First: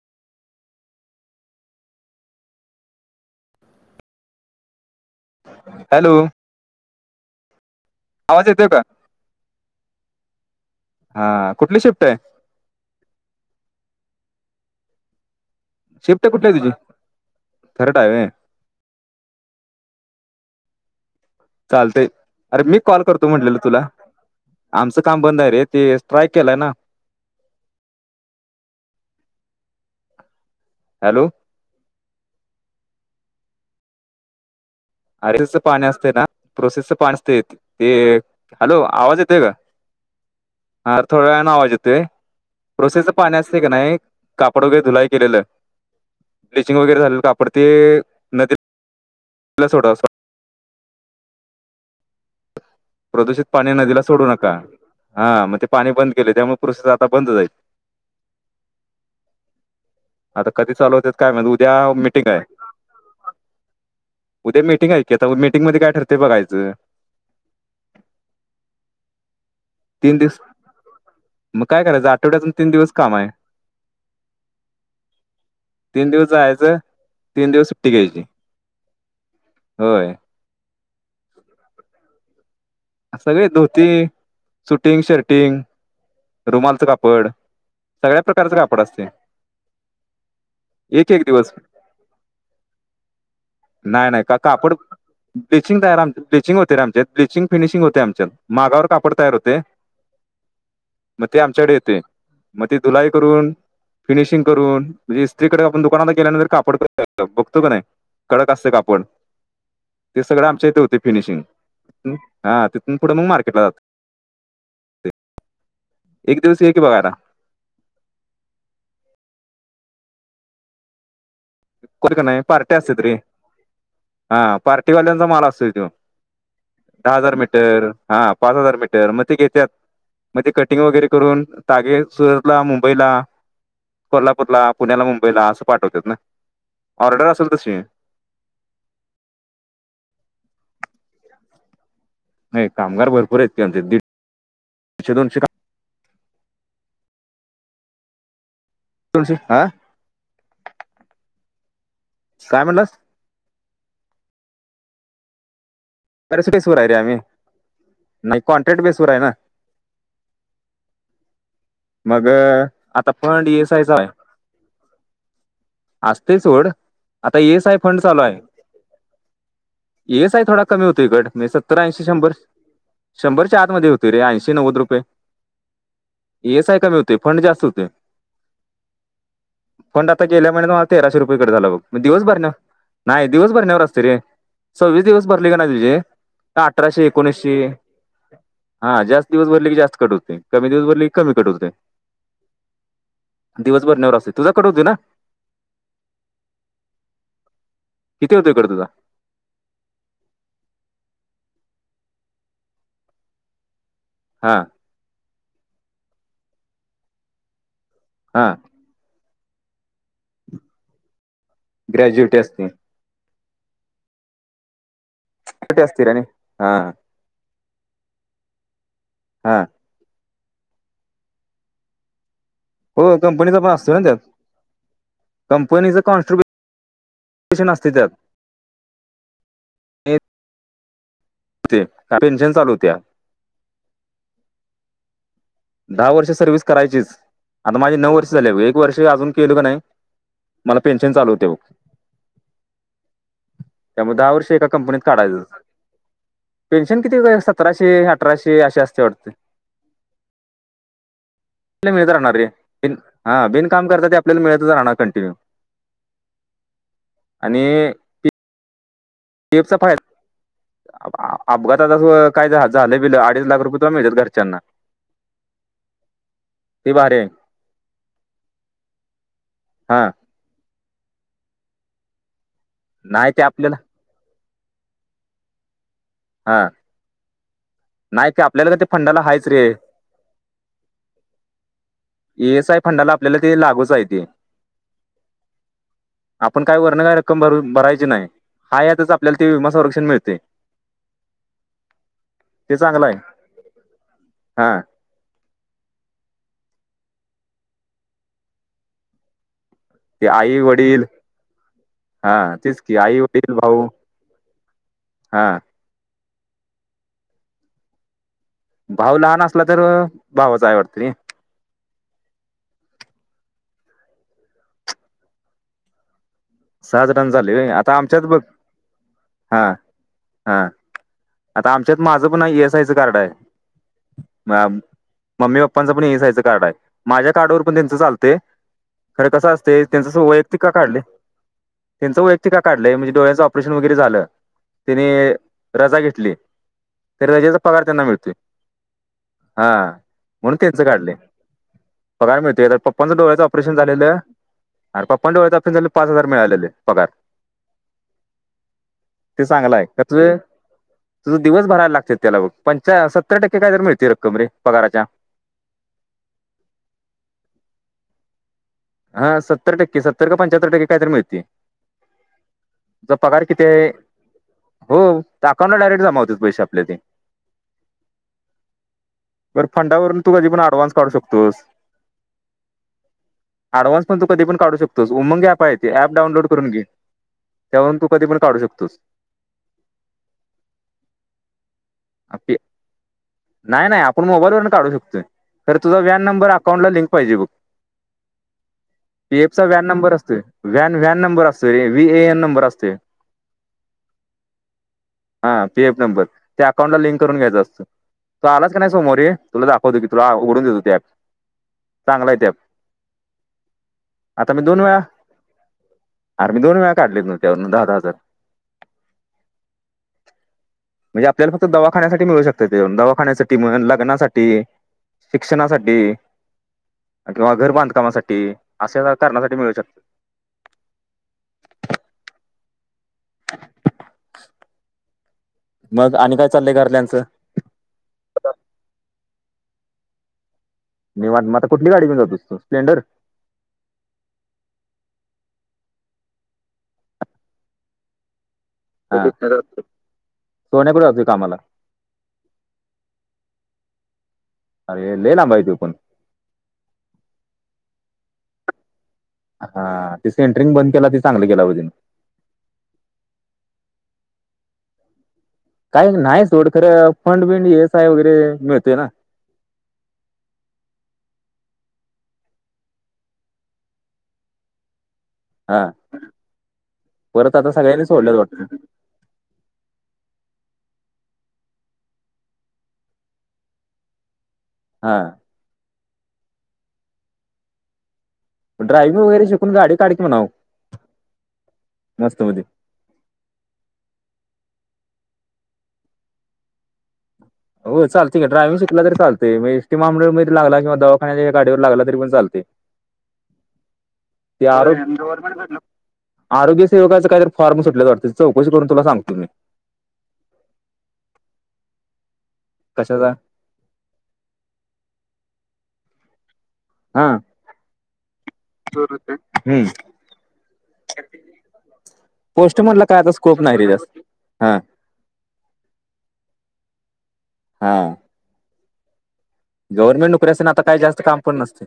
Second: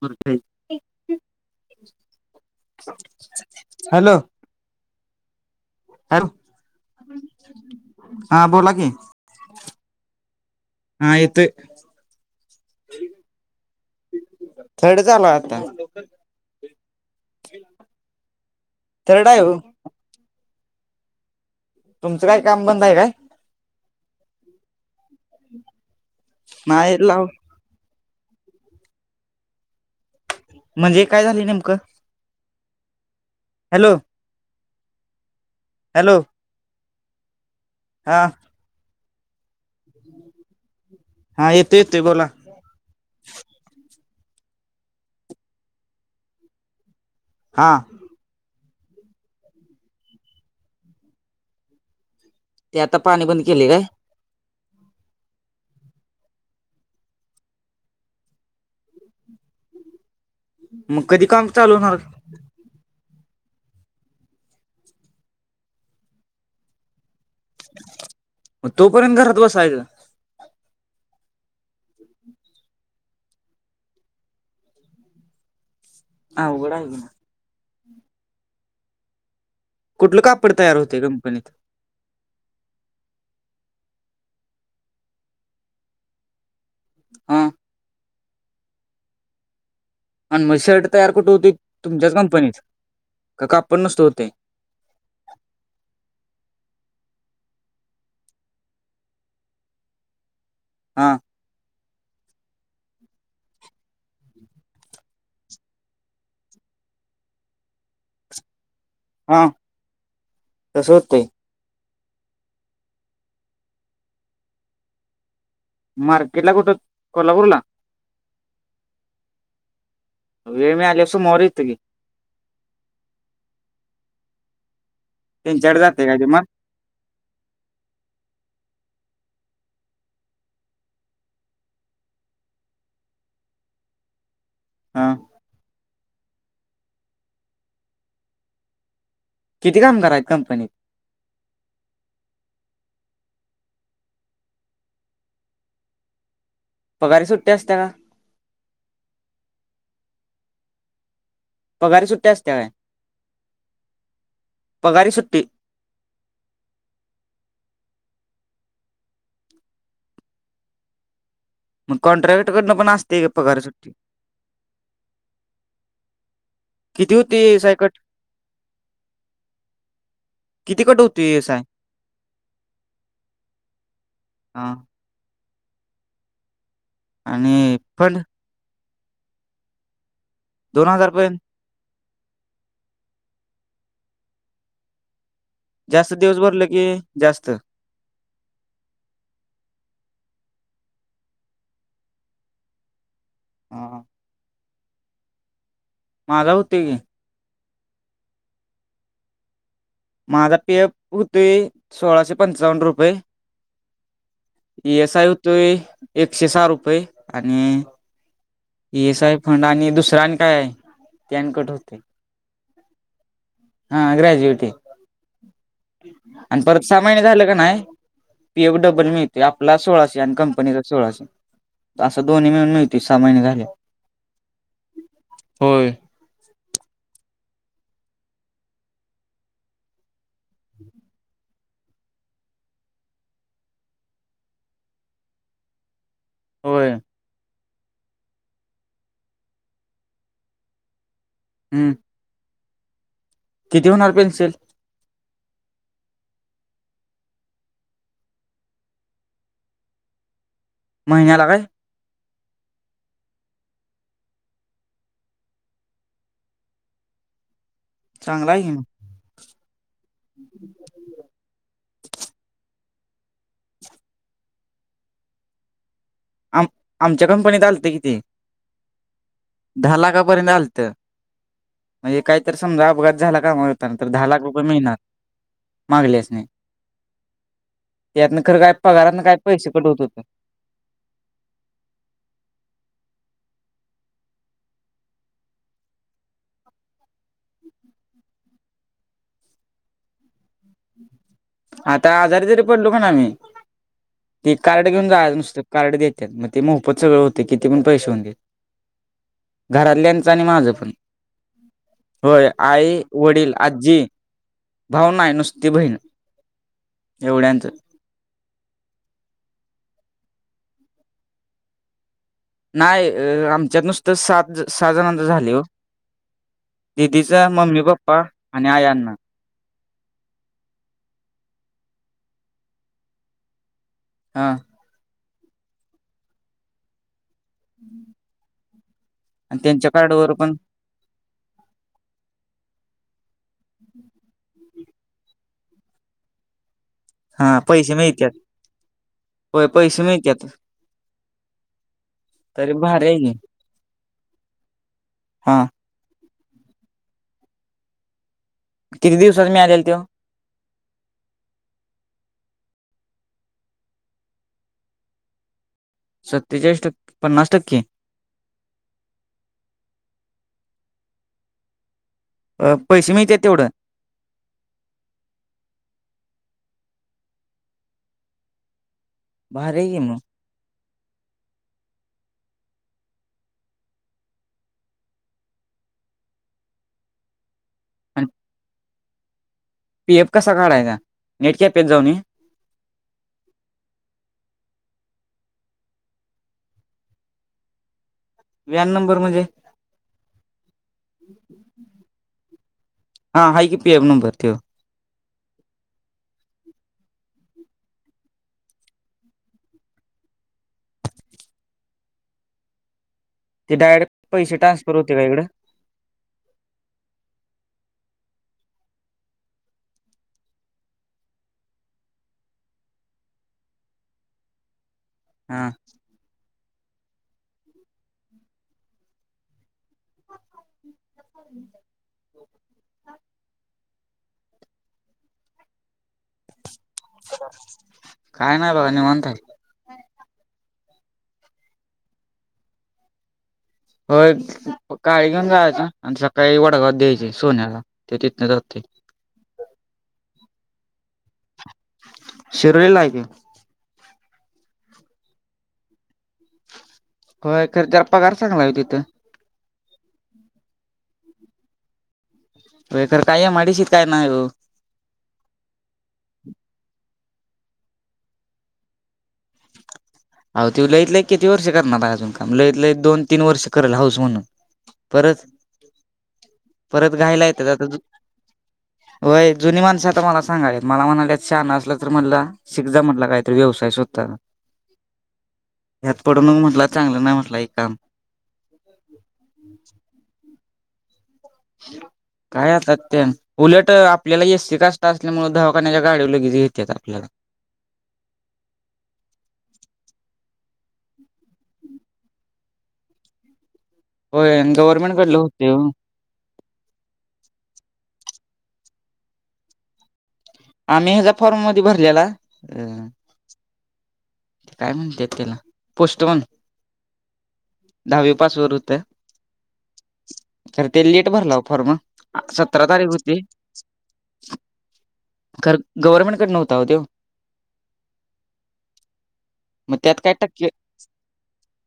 [unintelligible] Hello? Hello? हा आवाज येतोय बोला का? की हा येतोय, कुठली शिफ्ट आहे कट झाला, आता. शिफ्ट कुठली तुझी? करत हाय ओ. थर्ड हाय ओ. चालतय, तुमचं काय अरे काम मी बंद आहे कॉल काय करतो, म्हटलेलं तुला. आमचं काम बंद हाय रे, ते स्ट्राईक केलंय ना. नाही लाव. म्हणजे, काय हॅलो झाली नेमकं? हॅलो? अरे सं पाण असते हॅलो ना, प्रोसेसच पान असतय हे. हा हॅलो? आवाज येतोय का? हां थोड्या वेळान आवाज येतोय. प्रोसेसच पाणी असतय का नाही, कापड वगैरे धुलाई केलेलं, ब्लिचिंग वगैरे झालेलं काप ड हा ते. [unintelligible] सोड. ते आता बंद प्रदूषित केले पाणी काय नदीला सोडू नका, हां म ते पाणी बंद केलय, त्यामुळ प्रोसेस आता बंद जाई. आता कधी चालू मग होत्यात, कधी काय काम माहित, उद्या चालू होणार मिटिंग हाय. उद्या मिटिंग हाय की, आता मिटिंग मध्ये काय ठरते, बघायचं. म, तोपर्यंत घरात बसायचं? तीन दिस, मग काय करायचं, आठवड्यातून तीन दिवस काम हाय. [inaudible] तीन दिवस अवघड जायाचं, आहे की तीन दिवस सुट्टी घ्यायची. होय कुठलं कापड तयार होतय, कंपनीत? सगळे धोती, सुटिंग- शर्टिंग, रुमालचं कापड हा सगळ्या प्रकारचं कापड असतय. अन मग शर्ट तयार कुठ होतय? दिवस तुमच्याच कंपनीत? का कापड नुसतं नाही नाही होतय? का कापड ब्लिचिंग तयार आम ब्लिचिंग होतेमचेत ब्लिचिंग फिनिशिंग होतय आमच्यात मागावर कापड तयार होते. हा मग ते आमच्याकडे येते मग ते धुलाई करून- फिनिशिंग करून म्हणजे स्त्रीकडे आपण दुकानात गेल्यानंतर कापड बघतो का नाही कडक असत कापड हा ते सगळं आमच्या इथे तसं होते होतंय फिनिशिंग. हु हा तिथून पुढं मग मार्केटला जात एक मार्केटला दिवस कुठं एक की बघायला. कोल्हापूरला वेळ मीळाल्यापसून सोमवारी येतो की कोठ का नाही पार्टी असते त रे हा पार्टी वाल्यांचा माल असतोय त्यांच्याकडे तो जाते काय ते मग दहा हजार मीटर हा पाच हजार मीटर मग ते घेेत्यात मग तेे कटिंग वगैरे करून तागे सुरतला मुंबईला कोल्हापूरला पुण्याला हा मुंबईला असं पाठवतात ना ऑर्डर असेल तशी किती कामगार आहेत कंपनीत? नाही कामगार भरपूर आहेतचे दीडशे दोनशे काम पगारी सुट्टी असत्या‌ ना तल आ पगारी सुट्टी असत्या काय? पगारी सुट्टी सटेसवर आहे रे आम्ही नाही कॉन्ट्रॅक्ट बेसवर आहे ना नाही मग आता पण पगारी सुट्टी येयसाचाय असतेच ओड किती होती आता ए एस आय कट फंड चालूय आहे येच आहे थोडा किती कमी कट होती होतीकडे एस आय सत्तर ऐंशी शंभर शंभरच्या आतमध्ये होती रे ऐंशी हा नव्वद रुपये येस आहे का मी होतो आणि पण पण आता गेल्या महिन्यात मला दोन हजार तेराशे पर्यंत रुपयेघट झाला बघ दिवसभर न नाही दिवसभर नवर असते रे सव्वीस दिवस भरली का नाही तुझे जास्त दिवस भरलं की अठराशे जास्त एकोणीसशे हा जास्त दिवस भरले की जास्त कट होते कमी दिवस भरले की कमी कट होते. दिवसभर हा नवरा असते तुझा कट होते ना माझा होते की किती होते कट ताचा माझा पेअप होते सोळाशे पंचावन्न रुपये हां एस आय होतोय एकशे सहा रुपये आणि हा एस आय फंड आणि दुसरा आणि काय आहे त्याक ग्रॅज्युएट असते हा ग्रॅज्युएटी ग्रॅज्युएटी असते रे आणि हा परत सहा महिने झाले का नाही पी एफ डबल मिळते हा आपला सोळाशे आणि कंपनीचा सोळाचे असं दोन्ही मिळून मिळते सहा महिने कंपनीच झाले पण असतो ना त्यात होय कंपनीच कॉनट केशन असती त्यात नाही ते पेन्शन चालू होत्या दहा वर्ष सर्विस होय करायचीच आता माझे नऊ वर्ष झाले एक वर्ष अजून केल का नाही मला पेन्शन चालू होत्या बघ हम्म किती होणार त्यामुळे दहा पेन्सिल वर्षी एका कंपनीत काढायचच पेन्शन किती सतराशे, अठराशे अशी असते वाटत महिन्याला काय मिळत राहणार रे हा बिन काम करता ते आपल्याला मिळत राहणार कंटिन्यू आणि चांगला आहे की [unintelligible] अपघातातं काय झालं बिलं अडीच लाख रुपये तुला मिळत्यात घरच्यांना आम ते भारी आहे आमच्या कंपनीत आलत कि ते दहा हा लाखापर्यंत आलत म्हणजे काहीतर समजा अपघात नाही झाला ते कामावर आपल्याला जाताना तर दहा लाख रुपये मिळणार मागल्यास हा नाही त्यातन ते खर आपल्याला काय का ते फंडाला पगारातन काय हायच रे. पैसे कट होत होते ए एस आय फंडाला आपल्याला ते लागूच आहे ते [unintelligible] आपण काही वर्ण काय रक्कम भर भरायची नाही हा यातच आपल्याला ते विमा संरक्षण मिळतय आता आजारी जरी ते पडलो का चांगलं ना आहे आम्ही ते हा कार्ड घेऊन जायचं नुसत कार्ड देत्यात मग ते मोफत सगळं होते किती पण पैसे होऊ देत ते घरातल्यांचं आणि आई माझं पण वडील हा होय तेच की आई, वडील, भाऊ आज्जी भाऊ आहे हा नुसती बहीण एवढ्यांच भाऊ लहान असला तर भावाच आहे वाटतं रे नाही आमच्यात नुसत सात, सहा जणांच झालय हो सहा जणांना दिदीच, झाले व्हय मम्मी, आता आमच्यात पप्पा बघ आणि आई, अण्णा हा, हा आता आमच्यात माझं पण एस आयचं कार्ड आहे हा म मम्मी, पप्पांचं पण इएसआय चं कार्ड आहे माझ्या कार्डावर पण त्यांचं चालतय तर कसं आणि असतय त्यांच्या त्यांचं कार्डवर पण वैयक्तिक का काढलय त्यांचं वैयक्तिक का काढलंय म्हणजे डोळ्यांचं ऑपरेशन वगैरे झालं त्यांनी रजा घेतली तर रजेचा हा पगार पैसे त्यांना मिळतोय मिळत्यात हा होय पैसे मिळत्यात म्हणून त्यांच काढलय पगार मिळतय तरी र भारी पप्पांचा आहे की डोळ्याचा ऑपरेशन झालेलं अर पप्पांच्या हा डोळ्याचं पाच हजार मिळालेले पगार किती ते दिवसात चांगलाय मिळालेल त्यो कस तुझं दिवस भरायला लागत त्याला पणच्या सत्तर टक्के काय तर मिळते रक्कम रे पगाराच्या सत्तेचाळीस टक्के, पन्नास टक्के हा सत्तर टक्के, सत्तर का पंच्यातर टक्के कायतरी मिळतीय अ, पैसे ज मिळत्यात पगार किती तेवढं आहे हो त्या अकाउंटला डायरेक्ट जमा होते पैसे आपल्या ते बर भारी आहे की मग फंडावरून तू कधी पण अऍडव्हान्स काढू शकतोस अडव्हान्स प तू कधीण का करू शकतो उमंग अँप आहे ते अँप डाऊनलड करून घे त्यावरून तू कधी आणि पण काढू शकतोस पी एफ कसा काढायचा नेट कॅफेला जाऊन ये आपे नाही, नाही आपण मोबाईल वरून काढू शकतोय खर तुझा व्यान नंबर अकाउंट ला लिंक पाहिजे बघ [unintelligible] पी म्हणजे एफ चा व्हॅन नंबर असतोय व्हॅन व्हॅन नंबर असतोय रे व्ही ए एन नंबर असतोय. हा हाय की पी एफ नंबर त्यो. हा पी एफ नंबर ते अकाउंटला लिंक करून घ्यायचा असतो. तू आलाच का नाय समवारी तुला दाखवतो की तुला उघडून देतो ती अँप चांगलाय ती अँप. ते डायरेक्ट पैशे ट्रान्सफर होते का इकंड. आर मी दोन वेळा काढलेत ना त्यावरून दहा दहा हाजार. म्हणजे आपल्याला फक्त दवाखान्यासाठी मिळू शकत ते दवाखान्यासाठी लग्नासाठी हा शिक्षणासाठी किंवा घर बांधकामासाठी अशा करण्यासाठी मिळू शकता [inaudible] [inaudible] मग आणि काय चाललंय घरतल्यांनचं? काय नाय बघा निवांत हाय. निवांत म आता कुठली गाडी घेऊन जातोस तू स्प्लेंडर? होय काळी घेऊन जायाचं आणि सकाळी वडागवत द्यायची सोन्याला. त्यो तिथन जातूय. हा सोन्या कुठ जातुय कामाला? शिरोलीला हाय की. अरे लय लांब आय त्यो पण. होय खर त्याला पगार चांगलाय ओ तिथं. हा ति सेंट्रींग बंद केला ती चांगलं केला ब त्यांनी. व्हय खर काय एम आय डीशीत काय नाय ओ. कायच नाय सोड खर फंड बिंड इ एस आय वगैरे मिळतय ना. आव त्यो लायत लय किती वर्ष करणाराय अजून काम लयत लंय दोन तीन वर्ष करल हाऊस म्हणून. परत हा. परत घायला येतात आता सगळ्यांनी सोडल्यात वाटतं व्हय जुनी माणसं आता मला सांगायल्यात मला म्हणालेत शहाणा असला तर म्हनला शीक जा म्हनला कायतरी व्यवसाय स्वतःचा. हा. ह्यात पडू नको म्हणाल चांगलं नाय म्हटला हे काम. म ड्रायव्हिंग वगैरे शिकून गाडी काढ की म्हणाव. मस्त मधी. काय आता त्यान उलट आपल्याला एसी कास्टा असल्यामुळ दवाखान्याच्या गाडीव लगीच घेत्यात आपल्याला. हो चालतंय की ड्रायव्हिंग शिकला तरी चालतंय म एस टी महा मंडळात लागला किंवा दवाखान्याच्या गाडीवर लागला तरी पण चालतय. होय अन् आरो गव्हर्मेंट कडलं होतय ओ. आरोग्य सेवाकाचा काय तर फॉर्म सुटल्यात वाटत चौकशी करून तुला सांगतो मी. आम्ही ह्याजा फॉर्म मधी भरलेला. अ कशाचा? काय म्हणतेत त्याला पोस्टमन. हा दहावी पास वर हुत. हम्म खर ते लेट भरला ओ फॉर्म पोस्ट सतरा म्हटलं तारीख काय आता हुती. स्कोप नाही रे जास्त हा खर गव्हर्मेंट कडन हुता ओ त्यो. हा. मग त्यात गव्हर्मेट काय नोकरी असती टक्के आणि आता काय जास्त काम पण नसतं.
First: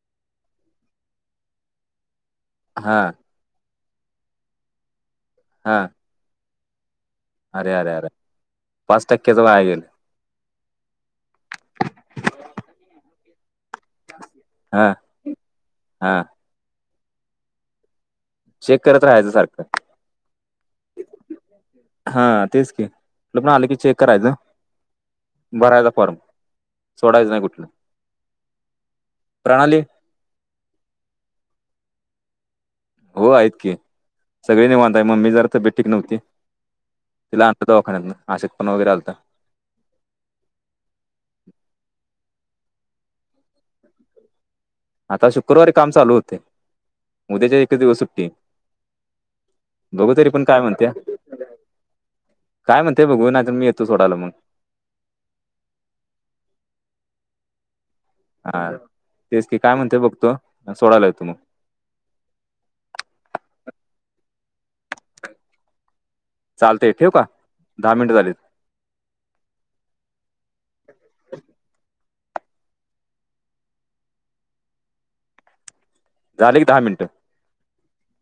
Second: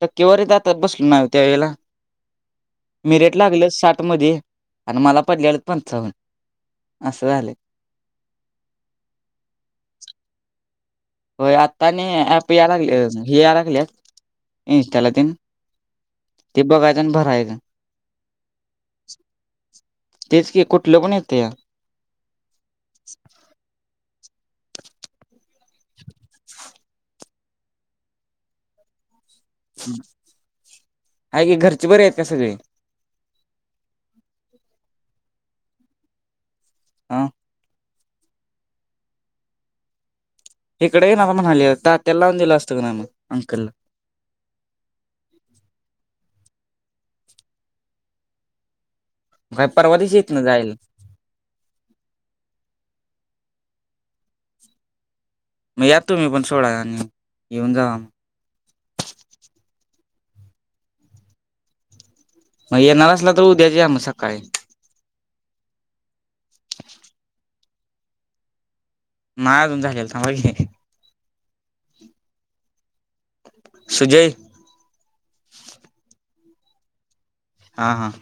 टक्केवारी जातात बसलो नाय ओ त्या वेळेला हा मिरेट लागल साठ मध्ये. आणि मला पडलेलं हा पंचावन्न असं झालं. अरे अरे अरे पाच टक्क्याच वाया गेलं. होय आता नाही ऍप या लागल हे याय लागल. हा इन्स्टाला तेन, हा ते बघायचं आणि भरायचं. चेक करत राहायचं सारखं तेच कि कुठलं पण येत या. हा तेच की [unintelligible] आलो की चेक करायचं. बरायचा फॉर्म, सोडायच नाही कुठलं. प्रणाली आहे की घरचे बरे आहेत का सगळे? हो आहेत की सगळे निवांताय मम्मी जरा तब्येत ठीक नव्हती. हा तिला आणत दवाखान्यात न आशक पणा वगैरे आलता. इकड [unintelligible] म्हणाल्या तात्याला लावून दिलं असतं क ना मग अंकलला. आता शुक्रवारी काम चालू होतय, उद्याच्या एकच दिवस सुट्टी. काय परवा बघू दिवशी तरी येत ना पण काय जायला म्हणत्या. काय म्हणते बघू नाही तर मी येतो सोडायला मग. मग या तुम्ही पण सोडा आणि येऊन जावा मग. हा तेच की काय म्हणते बघतो सोडायला येतो मग. मग येणार असला तर उद्याच या मग सकाळी. चालतय ठेवू का? दहा मिनिटं झालेत. नाही अजून झालेल थांबा की. [inaudible] सुजय. झाले कि दहा मिनटं. हा हां.